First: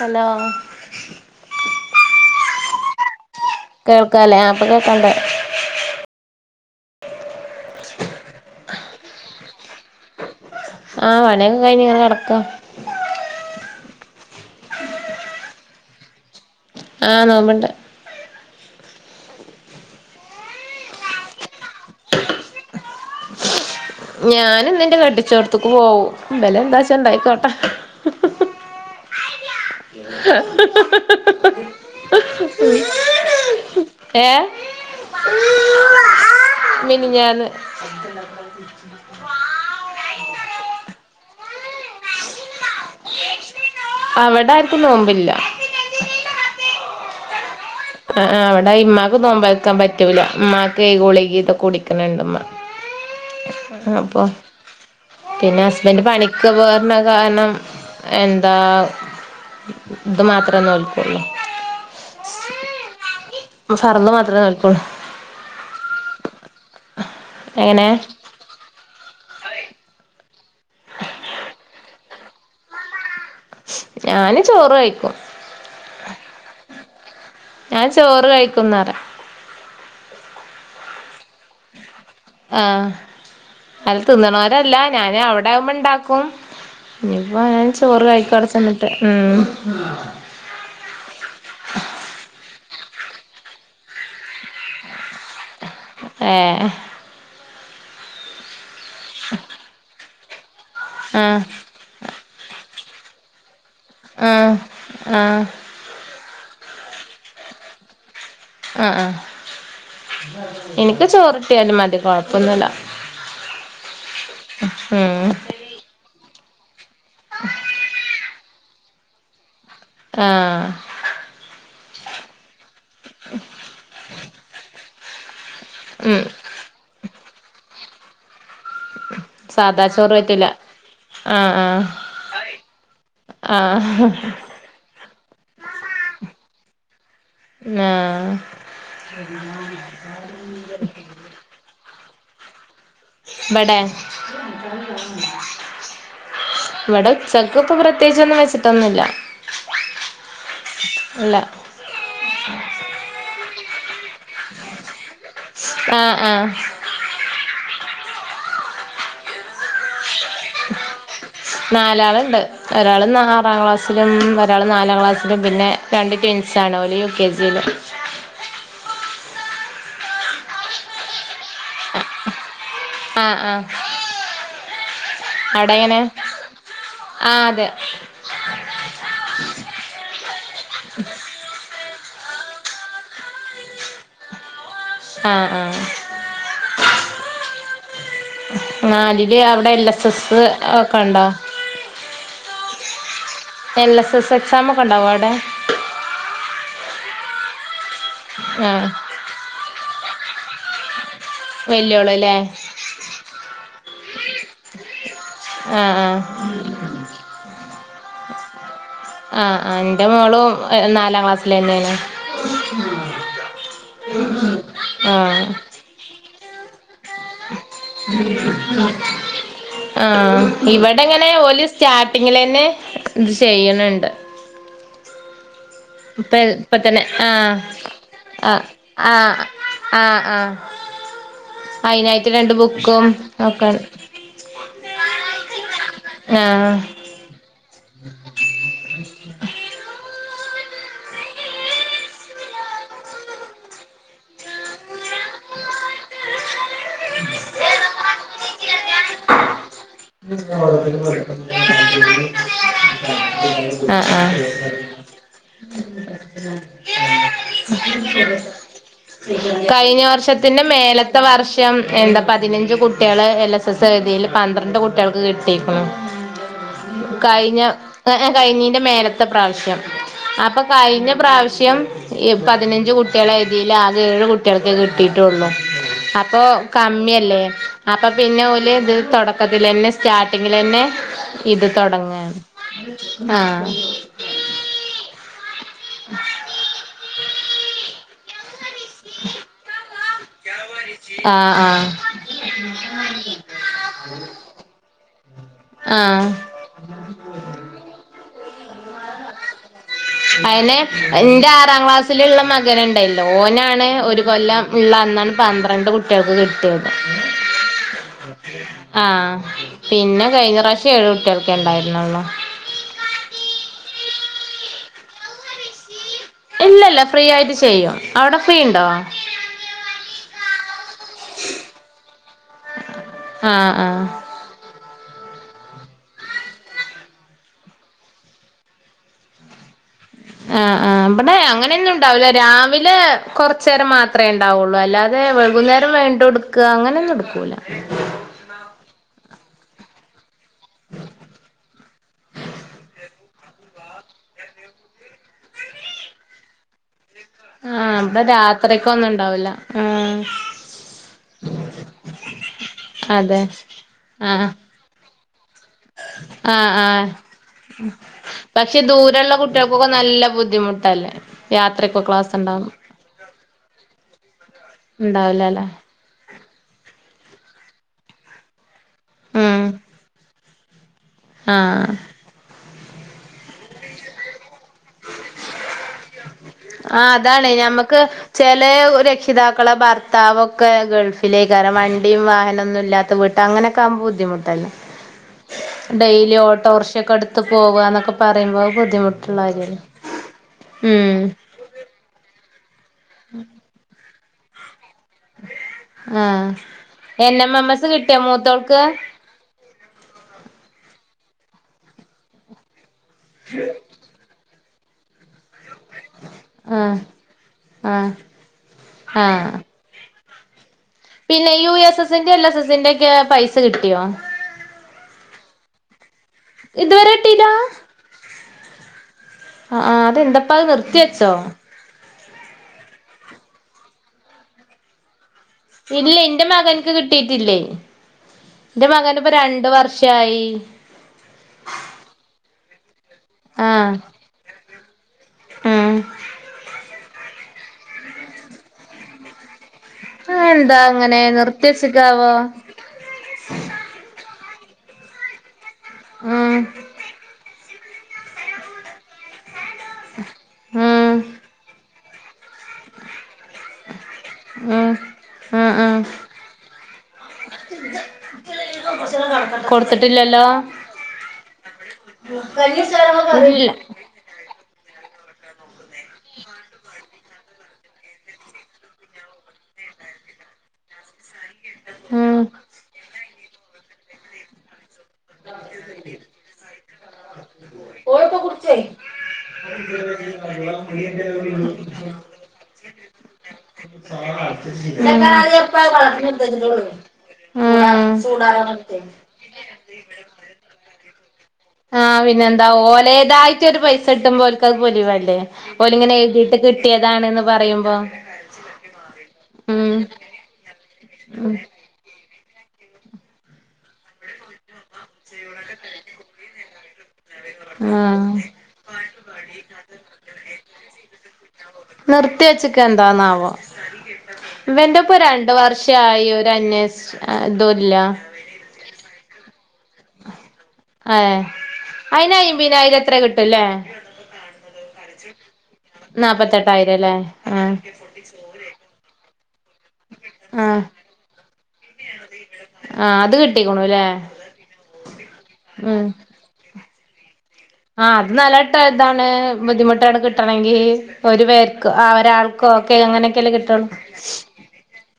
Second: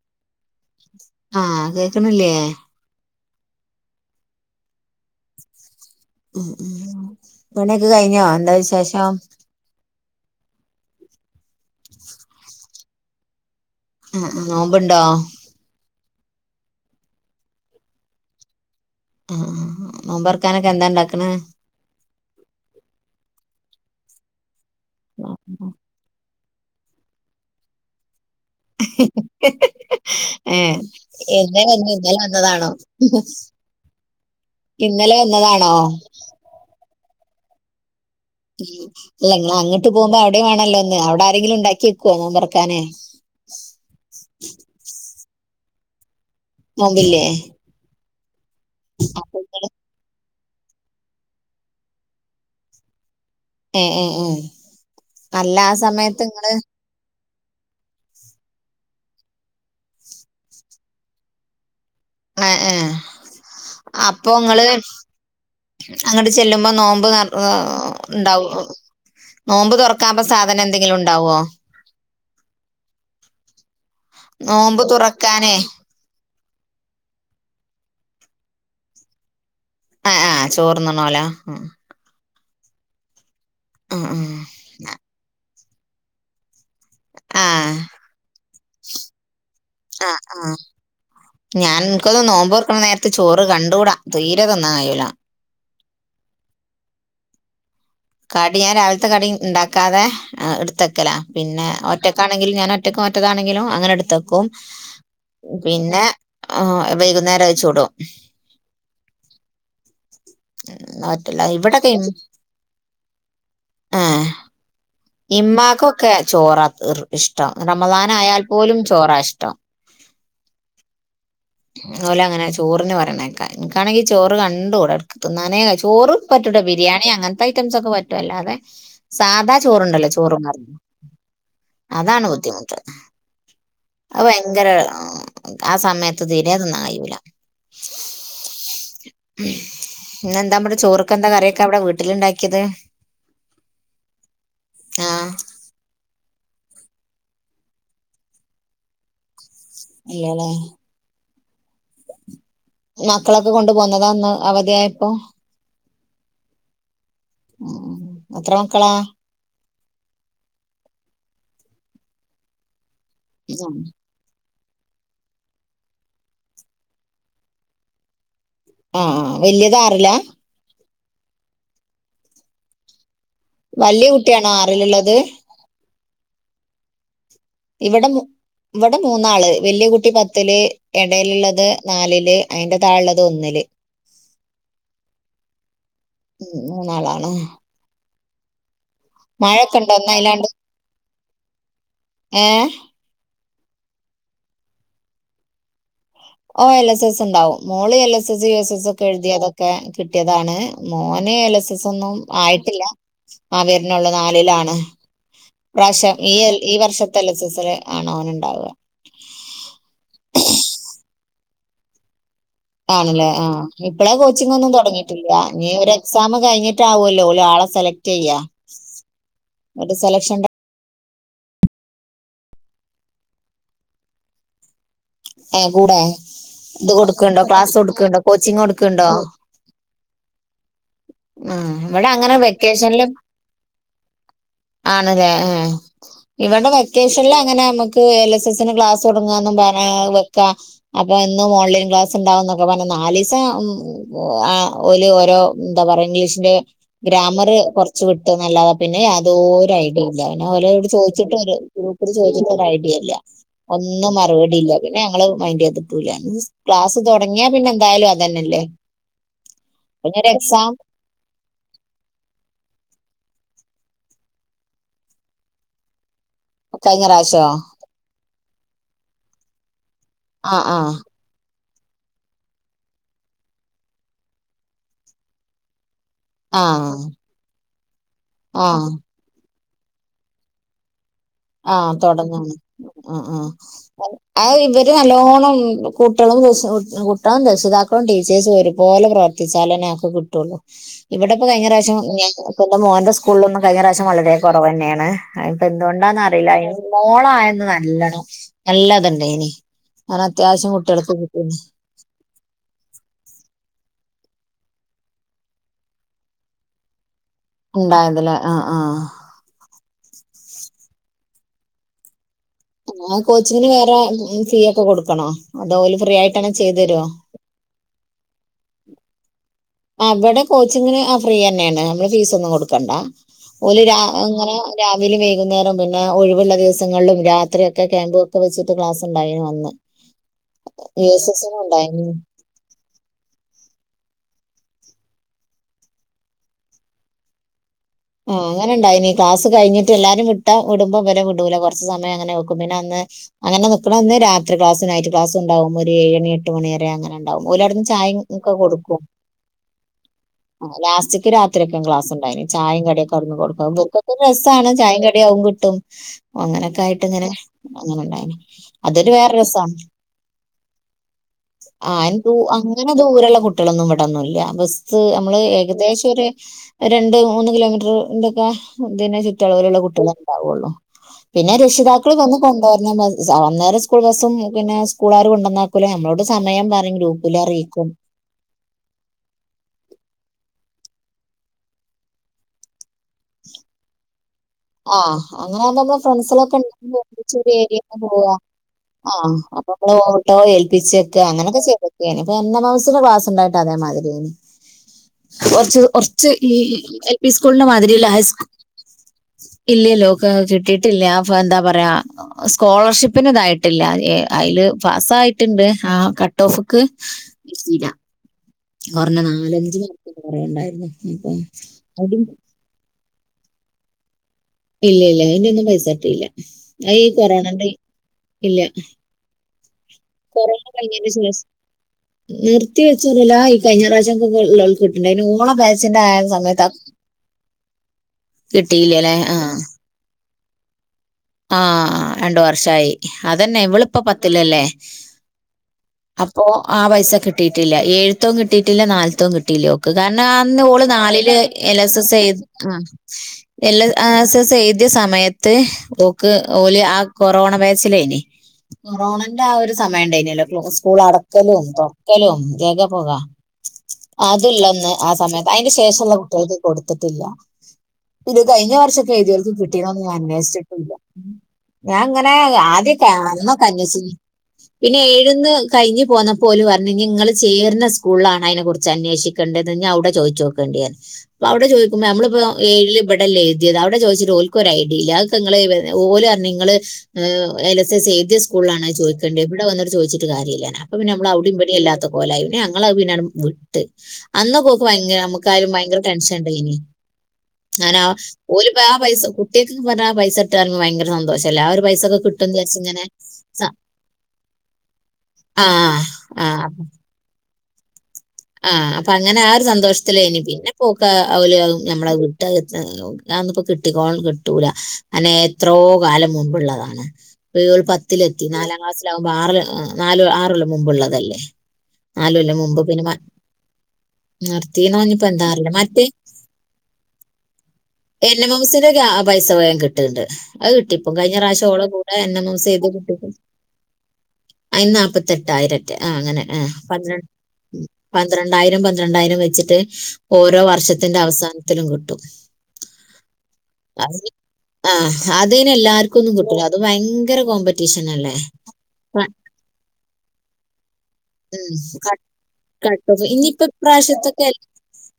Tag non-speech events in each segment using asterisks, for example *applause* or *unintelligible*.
Hello ആഹ് കേക്കണില്ലേ? കേൾക്കല്ലേ അപ്പൊ കേൾക്കണ്ട് ഉം ഉം പണിയെക്കൊ കഴിഞ്ഞോ എന്താ വിശേഷം? ആഹ് പണിയൊക്കെ കഴിഞ്ഞ് ഇങ്ങനെ കിടക്ക ഉം ഉം നോമ്പുണ്ടാ? ആഹ് നോമ്പിണ്ട് ആഹ് ആ നോമ്പൊറക്കാനൊക്കെ എന്താ ഇണ്ടാക്കണേ? ഞാനും ഇന്നെന്റെ കെട്ടിച്ചോട്ത്തേക്ക് പോകും മ്പലം എന്താച്ച ഇണ്ടായിക്കോട്ട ഹ് ഹ് ഹ് ഹി ഹി ഹി ഹ് ഹി ഹ് ആ എന്നാ വന്നേ ഇന്നലെ വന്നതാണോ? ഏ ഇന്നലെ വന്നതാണോ? മിനിഞ്ഞാന്ന്‌ ഉം അല്ല നിങ്ങള് അങ്ങട്ട് പോകുമ്പോ അവിടെ ടെമാണല്ലോന്ന്‌ അവിടെ ആരെങ്കിലും ഉണ്ടാക്കിവെക്കുവോ നോമ്പൊറക്കാന് അവിട ആർക്കും നോമ്പില്ല നോമ്പില്ലേ? ആ അവിടെ ഇമ്മാക്ക് നോമ്പേക്കാൻ പറ്റൂല ഉമ്മാക്കെ ഗുളിക ഒക്കെ പൊടിക്കനുണ്ടു ഉമ്മ ഏഹ് ഏഹ് അപ്പൊ ഏഹ് അല്ല പിന്നെ ആ ഹസ്ബൻഡ് സമയത്ത് പണിക്ക് നിങ്ങള് പോർണ കാരണം എന്താ ഇത് മാത്രേ നോല്പ്പുള്ളൂ ആ, ആ ഫർദ് അപ്പൊ മാത്രമേ നിങ്ങള് നോൽക്കുള്ളൂ അങ്ങോട്ട് ചെല്ലുമ്പോ നോമ്പ് എങ്ങനെ ഉണ്ടാവും നോമ്പ് തുറക്കാ സാധനം എന്തെങ്കിലും ഉണ്ടാവോ ഞാന് ചോറ് നോമ്പ് കഴിക്കും തുറക്കാനേ ഞാൻ ചോറ് കഴിക്കുന്ന ചോറ് *unintelligible* ആ, അത് ആ തിന്നണവരല്ല ഞാന് അവിടെ ആവുമ്പോ ഇണ്ടാക്കും ഇനിപ്പോ ആ ഞാൻ ചോറ് കഴിക്കും അവിടെ ചെന്നിട്ട് ആ ആ ഞാൻ എനിക്കൊന്ന് നോമ്പ് ത്ത് ചോറ് കണ്ടൂടാ, തീര തന്ന കായൂല ഏ കാടി ഞാൻ രാവിലത്തെ കടി ഉണ്ടാക്കാതെ എടുത്തക്കല ആഹ് പിന്നെ ഒറ്റക്കാണെങ്കിൽ ഞാൻ ഒറ്റ മറ്റതാണെങ്കിലും അങ്ങനെ എടുത്തപ്പം ആഹ് ആഹ് പിന്നെ ആ വൈകുന്നേരം അഴിച്ചു വിടും ആ, ആ, എനിക്ക് ചോറികിട്ടിയാലും മതി കൊഴപ്പൊന്നില്ല ആ ഉം ഇമാക്കൊക്കെ ചോറത്ത് ഇഷ്ടം റമദാൻ ആയാാൽ പോലും ചോറാ ഇഷ്ടം ആ അതുപോലെ അങ്ങനെ ചോറിന് പറയണ കേൾക്കാം, എനിക്കാണെങ്കിൽ ചോറ് കണ്ടു കൂട ചോറും ഉം പറ്റൂട്ടെ ബിരിയാണി അങ്ങനത്തെ ഐറ്റംസ് ഒക്കെ പറ്റുവല്ലോ അല്ലാതെ സാധാ സത്ത് ചോറുണ്ടല്ലോ ചോറ് ഉണ്ണും ആഹ് അതാണ് ബുദ്ധിമുട്ട്, ആഹ് അ ഭയങ്കര ആ, ആ സമയത്ത് തീരെ നന്നായുല ആഹ് ഇന്ന് എന്താ നമ്മുടെ ചോറക്കെന്താ കറൊക്കെ അവിടെ. വീട്ടില ഉണ്ടാക്കിയത് ഇവടെ ആഹ് ഇവിടെ ഉച്ചക്ക് ഇപ്പ പ്രത്യേകിച്ചൊന്നും വെച്ചിട്ടൊന്നുമില്ല. ഇല്ലല്ലേ മക്കളൊക്കെ കൊണ്ട പോന്നതാന്ന് അവധിയായപ്പോ ഉം, ഉം എത്ര മക്കളാ നാലാളുണ്ട്, ഒരാള് ആറാം ആഹ് ക്ലാസ്സിലും ഒരാൾ നാലാം ക്ലാസ്സിലും, പിന്നെ രണ്ട് ടിൻസ് ആണ ഓല്‌ യു കെ ജിയിലും ആ വല്യത് ആറിലാ ആ ആ വല്യ കുട്ടിയാണോ ആറിലുള്ളത് അവടെ എങ്ങനെ *unintelligible* ഇവിടെ ഇവിടെ മൂന്നാള് വലിയ കുട്ടി പത്തില്ല്, ഇടയിലുള്ളത് നാലില്, അയിന്റെ താഴെ ഉള്ളത് ഒന്നില് ആഹ് ആഹ് ഉം, മകളണോ നാലില് അവിടെ എൽ എസ് ഒന്ന് എസ് അയിലാണ്ട് ഒക്കെണ്ടോ ഏ എൽ എസ് എസ് എക്സാം ഒക്കെ ഉണ്ടാവോ അവിടെ. ഓ എൽ എസ് എസ് ഉണ്ടാവും, മോള് L S L, S S, U S S ആഹ് ഒക്കെ എഴുതി അതൊക്കെ കിട്ടിയതാണ് മോന് എൽ എസ് എസ് ഒന്നും വല്യോള്ല്ലേ ആയിട്ടില്ല ആ വീറിനുള്ള നാലിലാണ് ആഹ് പ്രാവശ്യം ആഹ് ഈ ഈ വർഷത്തെ എൽ, എസ്, എസ് ഉണ്ട് ആണ് അവനുണ്ടാവുക ആ, എന്റെ മോളും നാലാം ക്ലാസ്സിലന്നെ ആണ്. ആണല്ലേ ആഹ ഇപ്പളെ കോച്ചിംഗൊന്നും തുടങ്ങിട്ടില്ല ആഹ് ഇനി ഒരു എക്സാം കഴിഞ്ഞ്ട്ട് ട്ട് ആവോല്ലോ ഓല് ആളെ സെലക്ട്‌ ചെയ്യാ ഒരു സെലക്ഷൻ ആഹ് ഇവിടെങ്ങനെ ഓല് സ്റ്റാർട്ടിങ്ങിൽ തന്നെ ഇത് ചെയ്യണുണ്ട് ഏ കൂടെ ഇപ്പ ഇത് ഇപ്പത്തന്നെ ആ കൊടുക്കണ്ടോ ക്ലാസ് കൊടുക്കണ്ടോ ആ് കോച്ചിങ് കൊടുക്കണ്ടോ ആ ആ ആ ഉം ഇവിടെ അതിനതിനായിട്ട് അങ്ങനെ രണ്ട് ബുക്കും ഒക്കെ ആണ്ലെ എ ഇവടെ ആഹ് വെക്കേഷനിൽ അങ്ങനെ നമുക്ക് എൽ എസ് എസ്സിന് ക്ലാസ് തുടങ്ങാന്നും പറ *unintelligible* ക അപ്പം എന്നു ഓൺലൈൻ ക്ലാസ്സുണ്ടാവുന്നൊക്കെ പറഞ്ഞു നാലിസാം അ *unintelligible* ഓല് ഓരോ എന്താ പറയ ഇംഗ്ലീഷിന്റെ ഗ്രാമർ കുറച്ച് വിട്ട നല്ലാതെ പിന്നെ യാതൊരു ഐഡില്ല ഞാന് ഓലോട് ചോദിച്ചിട്ട് ഗ്രൂപ്പില് ചോദിച്ചിട്ട് ഒരു ഐഡിയ ഇല്ല ആഹ് ഒന്നും ആഹ് മറുപടില്ല പിന്നെ ഞങ്ങള് മൈന്ഡ് ചെയ്തിട്ടൂല ക്ലാസ് തുടങ്ങിയാ പിന്നെ എന്തായാലും അതന്നെല്ലേ കഴിഞ്ഞ വർഷത്തിന്റെ മേലത്തെ വർഷം എന്താ പതിനഞ്ച് കുട്ടികള് L S S എഴുതിയതിൽ പന്ത്രണ്ട് കുട്ടികൾക്ക് കിട്ടിക്ക്ണു കഴിഞ്ഞ കഴിഞ്ഞീന്റെ മേലത്തെ പ്രാവശ്യം ആ അപ്പൊ ആ കഴിഞ്ഞ പ്രാവശ്യം ഈ പതിനഞ്ച് കുട്ടികളെ എഴുതി ല്ല അത് ഏഴ് കുട്ടികൾക്കെ കിട്ടിട്ടുള്ളു അപ്പൊ ആ കമ്മിയല്ലേ അപ്പൊ പിന്നെ ആ ഓല് ഇത് തുടക്കത്തില്ലന്നെ സ്റ്റാർട്ടിങ്ങിലന്നെ ഇത് ആഹ് തുടങ്ങാണ് തുടങ്ങും അ ആഹ് ആഹ് ഇവര് നല്ലോണം കുട്ടളും കുട്ടളും രക്ഷിതാക്കളും ടീച്ചേഴ്സും ഒരുപോലെ പ്രവർത്തിച്ചാലന്നെ കിട്ടുള്ളു ഇവിടെ ഇപ്പം ആഹ് കഴിഞ്ഞ ആഹ് പ്രാവശ്യം ഞാൻ എന്റെ മോന്റെ സ്കൂളിലൊന്നും കഴിഞ്ഞ പ്രാവശ്യം വളരെ കുറവ് തന്നെയാണ് അതിപ്പോ എന്ത്കൊണ്ടന്നാ ആഹ് അറിയില്ല ഇനി മോള് ആയെന്ന് നല്ലണം നല്ലതുണ്ടായിനി അതന്നെ ന്റെ ആറാം ക്ലാസ്സിലുള്ള മകന് ണ്ടല്ലോ ഓനാണ് ഒരു കൊല്ലം ഉള്ള അന്നാണ് പന്ത്രണ്ട് കുട്ടികൾക്ക് കിട്ടിയത് ഉണ്ടായതില് ആ ആ ആഹ് പിന്നെ കഴിഞ്ഞ പ്രാവശ്യം ഏഴ് കുട്ടികൾക്കെ ഉണ്ടായിരുന്നുള്ളോ ആ കോച്ചിങ്ങിന് വേറെ ഫീ ഒക്കെ കൊടുക്കണോ അതോല് ഇല്ല ഇല്ല ഫ്രീ ആയിട്ട് ചെയ്യും അവിടെ ഫ്രീ ഉണ്ടോ അവിടെ കോച്ചിംഗിന് ആ ഫ്രീ തന്നെണ് നമ്മള് ഫീസ് ഒന്നും കൊടുക്കണ്ട ആഹ് ഓല് രാ ആഹ് അങ്ങനെ രാ *unintelligible* വൈകുന്നേരം പിന്നെ ഒഴിവുള്ള ദിവസങ്ങളിലും രാത്രി ഒക്കെ ക്യാമ്പും ഒക്കെ വച്ചിട്ട് ക്ലാസ് ഉണ്ടായിന് അന്ന് ആഹ് ആഹ് യു എസ് ഇവടെ എസിനും അങ്ങനൊന്നും ഉണ്ടായിരുന്നു ഉണ്ടാവുല രാവിലെ കൊർ ച്ചേരം മാത്രമേ ഉണ്ടാവുള്ളൂ അല്ലാതെ വൈകുന്നേരം വേണ്ടടുക്ക അങ്ങനൊന്നും എടുക്കൂല്ല ആഹ് അങ്ങനെ ഇണ്ടായിനി ക്ലാസ് കഴിഞ്ഞിട്ട് എല്ലാരും വി വിടുമ്പം ഇവരെ വിടൂല കുറച്ച് സമയം അങ്ങനെ വെക്കും പിന്നെ അന്ന് അങ്ങനെ നിക്കണ അന്ന് രാത്രി ക്ലാസ് നൈറ്റ് ക്ലാസ് ഉണ്ടാവും ഒരു ഏഴണി എട്ടു മണിവരെ അങ്ങനെ ഉണ്ടാവും ഓല് അവിടുന്ന് ആഹ് ചായ ഇവിടെ ഒക്കെ കൊടുക്കും രാത്രിക്കൊന്നും ഇണ്ടാവില്ല ആഹ് ലാസ്റ്റ്ക്ക് രാത്രിക്കെ ക്ലാസ് ഉണ്ടായിന് ചായും കടി *unintelligible* അതെ കൊടുക്കുക്കത്തി ആഹ് രസാണ് ചായിം കടിം അഹും *unintelligible* ആഹ് അങ്ങനെയൊക്കെ ആഹ് ആയിട്ട്ങ്ങനെ അങ്ങനെണ്ടായിന് പക്ഷെ അത് വേറെ ദൂരെയുള്ള രസാ കുട്ടികൾക്കൊക്കെ നല്ല ബുദ്ധിമുട്ടല്ലേ ആ രാത്രിയൊക്കെ *unintelligible* ക്ലാസ് ഉണ്ടാവും അങ്ങനെ ദൂരള്ള കുട്ടികളൊന്നും വിടൊന്നുംല്ല ബസ് നമ്മള് ഉണ്ടാവില്ലല്ലേ ഏകദേശരു രണ്ട് മൂന്ന് കിലോമീറ്റർന്തൊക്കെ ചുറ്റ ഉം അളവിലുള്ള കുട്ടികളെ ഉണ്ടാവുള്ളൂ പിന്നെ ആഹ് രക്ഷിതാക്കൾ വന്നു കൊണ്ടുവരണം അന്നേരം സ്കൂൾ ബസ്സും പിന്നെ സ്കൂളുകാര് കൊണ്ടുവന്ന ആ അതാണ് ഞമ്മക്ക് ചെലെ രക്ഷിതാക്കളെ ഭർത്താവ് ഒക്കെ ഗൾഫിലയികാരം വണ്ടിയും വാഹനൊന്നും ഇല്ലാത്ത വീട് അങ്ങനൊക്കെ ആകുമ്പോ ബുദ്ധിമുട്ട് ആഹ് അങ്ങനെ ആകുമ്പോ നമ്മളെ ഡെയിലി ഫ്രണ്ട്സിലൊക്കെ ഓട്ടോ ഉണ്ടെങ്കിൽ റിഷൊക്കെ ഒരുമിച്ച് എടുത്ത് പോവന്നൊക്കെ പറയുമ്പോ ബുദ്ധിമുട്ടുള്ള അപ്പ കാര്യല്ലേ നമ്മൾ ഓട്ടോ ഉം ഏൽപ്പിച്ചൊക്കെ അങ്ങനെൊക്കെ ചെയ്തക്കെയാണ് അപ്പൊ എൻ മ്മ മ്മ സ് ന്റൊ ക്ലാസ് ണ്ടായിട്ട് അതേമാതിരിയെനി കുറച്ച് ആ കുറച്ച് ഈ എൽ പി എൻ എം സ്കൂളിന്റെ എം എസ് മാതിരിള്ള കിട്ടിയോ ഹൈ സ്കൂൾ മൂത്തോൾക്ക് ഇല്ലല്ലോ ഒക്കെ കിട്ടിയിട്ടില്ല അപ്പൊ എന്താ പറയാ സ്കോളർഷിപ്പ് പിന്നെ ഇതായിട്ടില്ല അതില് പാസായിട്ടുണ്ട് ആ കട്ട് ഓഫ് ആ ഒക്ക് ആ ഞ്ഞ ആ നാലഞ്ച് പറയണ്ടാരുന്നു പിന്നെ യു എസ് എസ്സിന്റെ എൽ എസ് എസ്സിന്റെ ഒക്കെ പൈസ കിട്ടിയോ ഇല്ല ഇല്ല അതിറെ ഒന്നും പൈസ കിട്ടിയില്ല അ ഈ ഇതുവരെ കിട്ടീല്ല കൊറോണന്റെ ഇല്ല ആ ആ് അതെന്താപ്പ അത് കൊറോണ നിർത്തി കഴിഞ്ഞതിന് വെച്ചോ ശേഷം നിർത്തി വെച്ചോറല്ലോ ഈ കഴിഞ്ഞ പ്രാവശ്യം ഒെള്ള കിട്ടണ്ട അയ്നു ഇല്ല എന്റെ മകനക്ക് കിട്ടീട്ടില്ലേ എന്റെ കിട്ടിയില്ല അല്ലെ മകന് ഇപ്പോ രണ്ട് വർഷമായി ആഹ രണ്ടു വർഷമായി അതെന്നെ ആഹ് ഇവിടിപ്പൊ പത്തില്ലല്ലേ അപ്പോ ആ പൈസ കിട്ടിയിട്ടില്ല ഏഴുത്തോും കിട്ടിയിട്ടില്ല നാല്ത്തോം കിട്ടിയില്ല ഓ കാരണം അന്ന് അതെന്താ ഓള് അങ്ങനെ നാലില് എൽ എസ് നിർത്തിവെച്ചക്കാവോ എസ് എ എസ് സമയത്ത് ക്ക് ഉം ആ കൊറോണ വൈറസ് ലായിനി കൊറോണന്റെ ആ ഒരു സമയംണ്ട ആരുനെലോ സ്കൂൾ ഉം അടക്കല ക്കലും ജഗ പൊക അതല്ല ഉം ഒന്ന് ആ സമയത്ത് ഉം അതിന് ഉം ശേഷമുള്ള കുട്ടികൾക്ക് കൊടുത്തിട്ടില്ല ഇത് കഴിഞ്ഞ വർഷൊക്കെഴുതിവർക്കും കിട്ടീനോന്ന് ഞാൻ കൊടുത്തിട്ടില്ലല്ലോ അന്വേഷിച്ചിട്ടു ഇല്ല ഞാൻ ഇങ്ങനെ ആദ്യക്കെ അന്നൊക്കെ ഇല്ല അനേഷിച്ചിനി പിന്നെ ഏഴ് ന്ന് കഴിഞ്ഞ് പോന്നപ്പോ ഓല് പറഞ്ഞ് ഇനി ഇങ്ങള് ചേരണ സ്കൂളിലാണ് അയിനെക്കുറിച്ച് അന്വേഷിക്കണ്ടത് ഇഞ്ഞി അവിടെ ചോ ചോക്യണ്ടേറഞ്ഞ് അവിടെ ചോദിക്കുമ്പ നമ്മളിപ്പോ ഉം ഏഴില് ഇവിടല്ലെ എഴ്തിയത്. അവിടെ ചോദിച്ചിട്ട് ഓൽക്കൊരു ഐഡിയ ഇല്ല. അതൊക്കെ ഇങ്ങള് ഇവ ഓല് പറഞ്ഞ് ഇങ്ങള് എൽ എസ് എസ് എഴ്തിയ സ്കൂളിലാണ് ചോയിക്കണ്ട്യേ ഇവടെ വന്ന്ട്ട് ചോയിച്ചിട്ട് കാര്യല്ലാനാ അപ്പൊ പിന്നെ നമ്മളവിടെയും ഇവിടെയും ഇല്ലാത്ത കോലായി. പിന്നെ ഞങ്ങളത് പിന്നാടെ വിട്ട് അന്നാ പോക്ക് ഭയങ്കര നമ്ക്കായാലും ഭയങ്കര ടെൻഷന്ണ്ട് ഇനി ഉം ഞാനാ ഓലിക്ക് ആ പൈസ കുട്ട്യേക്ക് പറഞ്ഞാ പൈസ കിട്ടാ ആഹ് പിന്നെന്താ വിചാരിച്ച് ഇങ്ങനെ ഓലേതായിട്ട് സ- ഒരു പൈസ കിട്ടുമ്പോ ഓര്ക്കത് പൊലിവ് വേണ്ടേ ആ ഓലിങ്ങനെ ആ എഴ്തീട്ട് കിട്ടിയതാണ്ന്ന് പറയുമ്പോ ആ അപ്പൊ അങ്ങനെ ആ ഒരു ഉം സന്തോഷത്തിലേനു. പിന്നെ പോക്ക അവല ഉം അതും നമ്മളത് വിട് ട്ട് അതൊന്നു ഇപ്പൊ കിട്ടിക്കോളണം കിട്ടൂല അന്നെ എത്രോ കാലം മുമ്പ്ള്ളതാണ്. ഇയ്യോൾ ആഹ് പത്തിലെത്തി. നാലാം ക്ലാസ്സിലാകുമ്പോ ആറ് ഈഹ് നാ ന്നാലോ ആറള് മുമ്പ്ള്ളതല്ലേ നിർത്തി വച്ചിക്ക എന്താന്നാവോ നിർത്തിയെന്ന് ഇവന്റെ ഇപ്പൊ പറഞ്ഞപ്പോ എന്താ രണ്ട് അറിയില്ല മറ്റേ വർഷായി. ഒരന്വേഷ് ഇതുല്ല ആ പൈസ വേഗം കിട്ടണ്ട് അത് കിട്ടിപ്പം. ഏ കഴിഞ്ഞ പ്രാശ്യം ഓള കൂടെ എൻ അയിന് എൻ ഓസി എഴ്തിയ അയിമ്പിനായിരം എത്ര കുട്ട്യേക്കും കിട്ടുംല്ലേ അയിൻ നാല്പത്തെട്ടായിരാറ്റെ ആ അങ്ങനെ ആ നാപ്പത്തെട്ടായിരം ല്ലേ പന്ത്രണ്ട് ആ ഉം പന്ത്രണ്ടായിരം പന്ത്രണ്ടായിരം വെച്ചിട്ട് ഓരോ ആ വർഷത്തിന്റെ അവസാനത്തിലും കിട്ടും ആ അത് കിട്ടിക്കുണുല്ലേ അത് ആഹ് അതയിന് എല്ലാർക്കൊന്നും കിട്ടൂല്ല. അത് ഭയങ്‌ ആഹ് അത് നലട്ട ഇതാണ് ബുദ്ധിമുട്ടാണ് കിട്ടണെങ്കി ഒരു പേർക്ക് ആ ഒരാൾക്കോ ഒക്കെ കട്ടജ്. അങ്ങനെയൊക്കെല്ലേ ഇനിയിപ്പൊ കിട്ടുള്ളൂ ഇപ്രാശ്യത്തൊക്കെ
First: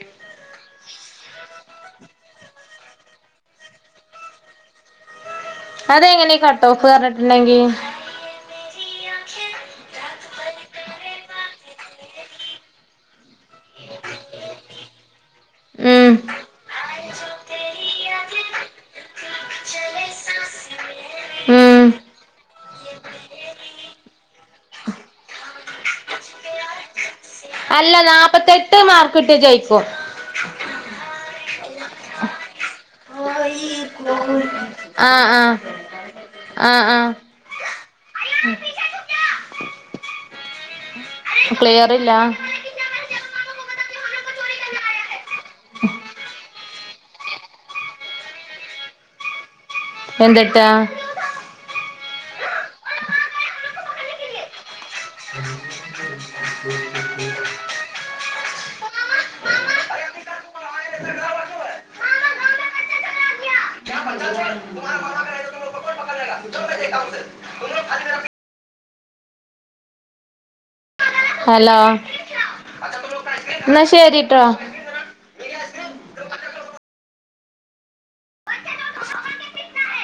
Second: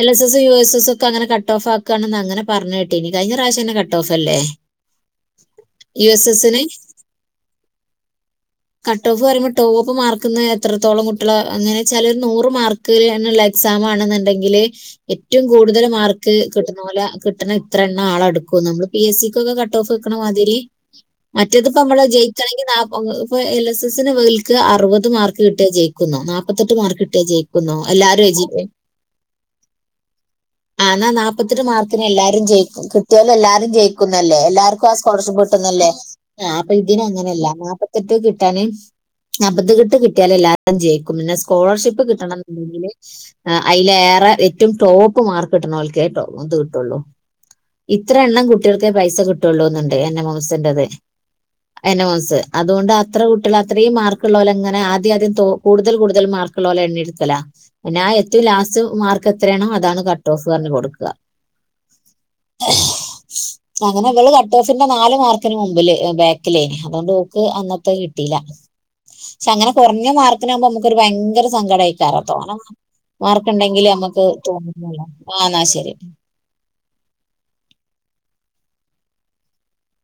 L S S U S S S ഒക്കെങ്ങനെ കട്ട് ഓഫ് ആക്കാണെന്ന് അങ്ങനെ പറഞ്ഞ് കേട്ടിന്. കഴിഞ്ഞ പ്രാശ്യന്നെ കട്ട് ഓഫ് അല്ലേ യു എസ് അതെങ്ങനെ എസിന് കട്ട് ഓഫ് പറഞ്ഞിട്ടുണ്ടെങ്കി കട്ട് ഓഫ് പറയുമ്പോ ടോപ്പ് മാർക്ക്ന്ന് എത്രത്തോളം കുട്ടികള് അങ്ങനെ ചെല നൂറ് മാർക്ക് എന്ന്ള്ള എക്സാമാണെന്ന്ണ്ടെങ്കില് ഏറ്റവും കൂടുതൽ ഉം മാർക്ക് കിട്ടുന്ന പോലെ കിട്ടണ ഇത്ര എണ്ണം ആളെടുക്കും നമ്മള് പി എസ് സി ക്കൊക്കെ കട്ട് ഓഫ് ക്ക്ണ്‌ മാതിരി മറ്റത്പ്പ ഉം നമ്മള് ജയിക്കണെങ്കി നാപ് ഇപ്പൊ എൽ എസ് എസ്സി ന് ഇവൽക്ക് അറുപത് മാർക്ക് കിട്ടിയ ജയിക്കുന്നോ നാപ്പത്തെട്ട് മാർക്ക് കിട്ടിയ ജയിക് അല്ല നാപ്പത്തെട്ട് മാർക്ക്‌ കിട്ടിയ ജയിക്കോ ആ എന്നാ നാപ്പത്തെട്ട് മാർക്കിന് എല്ലാരും ജയിക്കും കിട്ടിയാലും എല്ലാരും ജയിക്കുന്നല്ലേ. എല്ലാർക്കും ആ സ്കോളർഷിപ്പ് കിട്ടുന്നൽ ല്ലേ? ആ അപ്പൊ ഇതിനങ്ങനല്ല നാപ്പത്തെട്ട് കിട്ടാന് നാപ്പത്തി കിട്ട് കിട്ടിയാലെല്ലാ ജയിക്കുംന്നന്നെ. ക്ലിയർ സ്കോളർഷിപ്പ് ഇല്ല കിട്ടണംന്ന്ണ്ടെങ്കില് അയിലേറെ ഏറ്റം ടോപ് മാർക്ക് കിട്ടണോൽക്കെ ടോ ഇത് കിട്ടുള്ളൂ. ഇത്ര എണ്ണം കുട്ടികൾക്കേ പൈസ കിട്ടുള്ളൂ ന്ന്ണ്ട് എൻ എം ഓസി എന്തിട്ടാ ന്റത്. എൻ ഓസ്. അതുകൊണ്ട് അത്ര കുട്ടികള് അത്രയും മാർ ക്ക്ള്ളോലെ അങ്ങനെ ആദ്യാദ്യം കൂടുതൽ കൂടുതൽ മാർക്കുള്ളോലെ എണ്ണിയെടുക്കലാ. പിന്നെ ആ എ റ്റൊ ലാസ്റ്റ് മാർക്ക് എത്രയാണോ അതാണ് കട്ട് ഓഫ് പറഞ്ഞ് കൊടുക്കാ *inaudible* അങ്ങനെ ഇവള് കട്ട് ഓഫിന്റെ നാല് മാർക്കിന് മുമ്പില് ബാക്കിലേനി. അതുകൊണ്ട് ഓക്ക് അന്നത്തെ കിട്ടീല്ല പക്ഷെ അങ്ങനെ കൊറഞ്ഞ മാർക്കിനാകുമ്പോ അമ്മക്ക് ഒരു ഭയങ്കര ഹലോ സങ്കടായി തറ തോന മാർ എന്നാ മാർക്കുണ്ടെങ്കില് നമ്മക്ക് ശരിട്ടോ തോന്ന്ന്നയല്ലേ. ആഹ് എന്നാ ശരി *inaudible* അ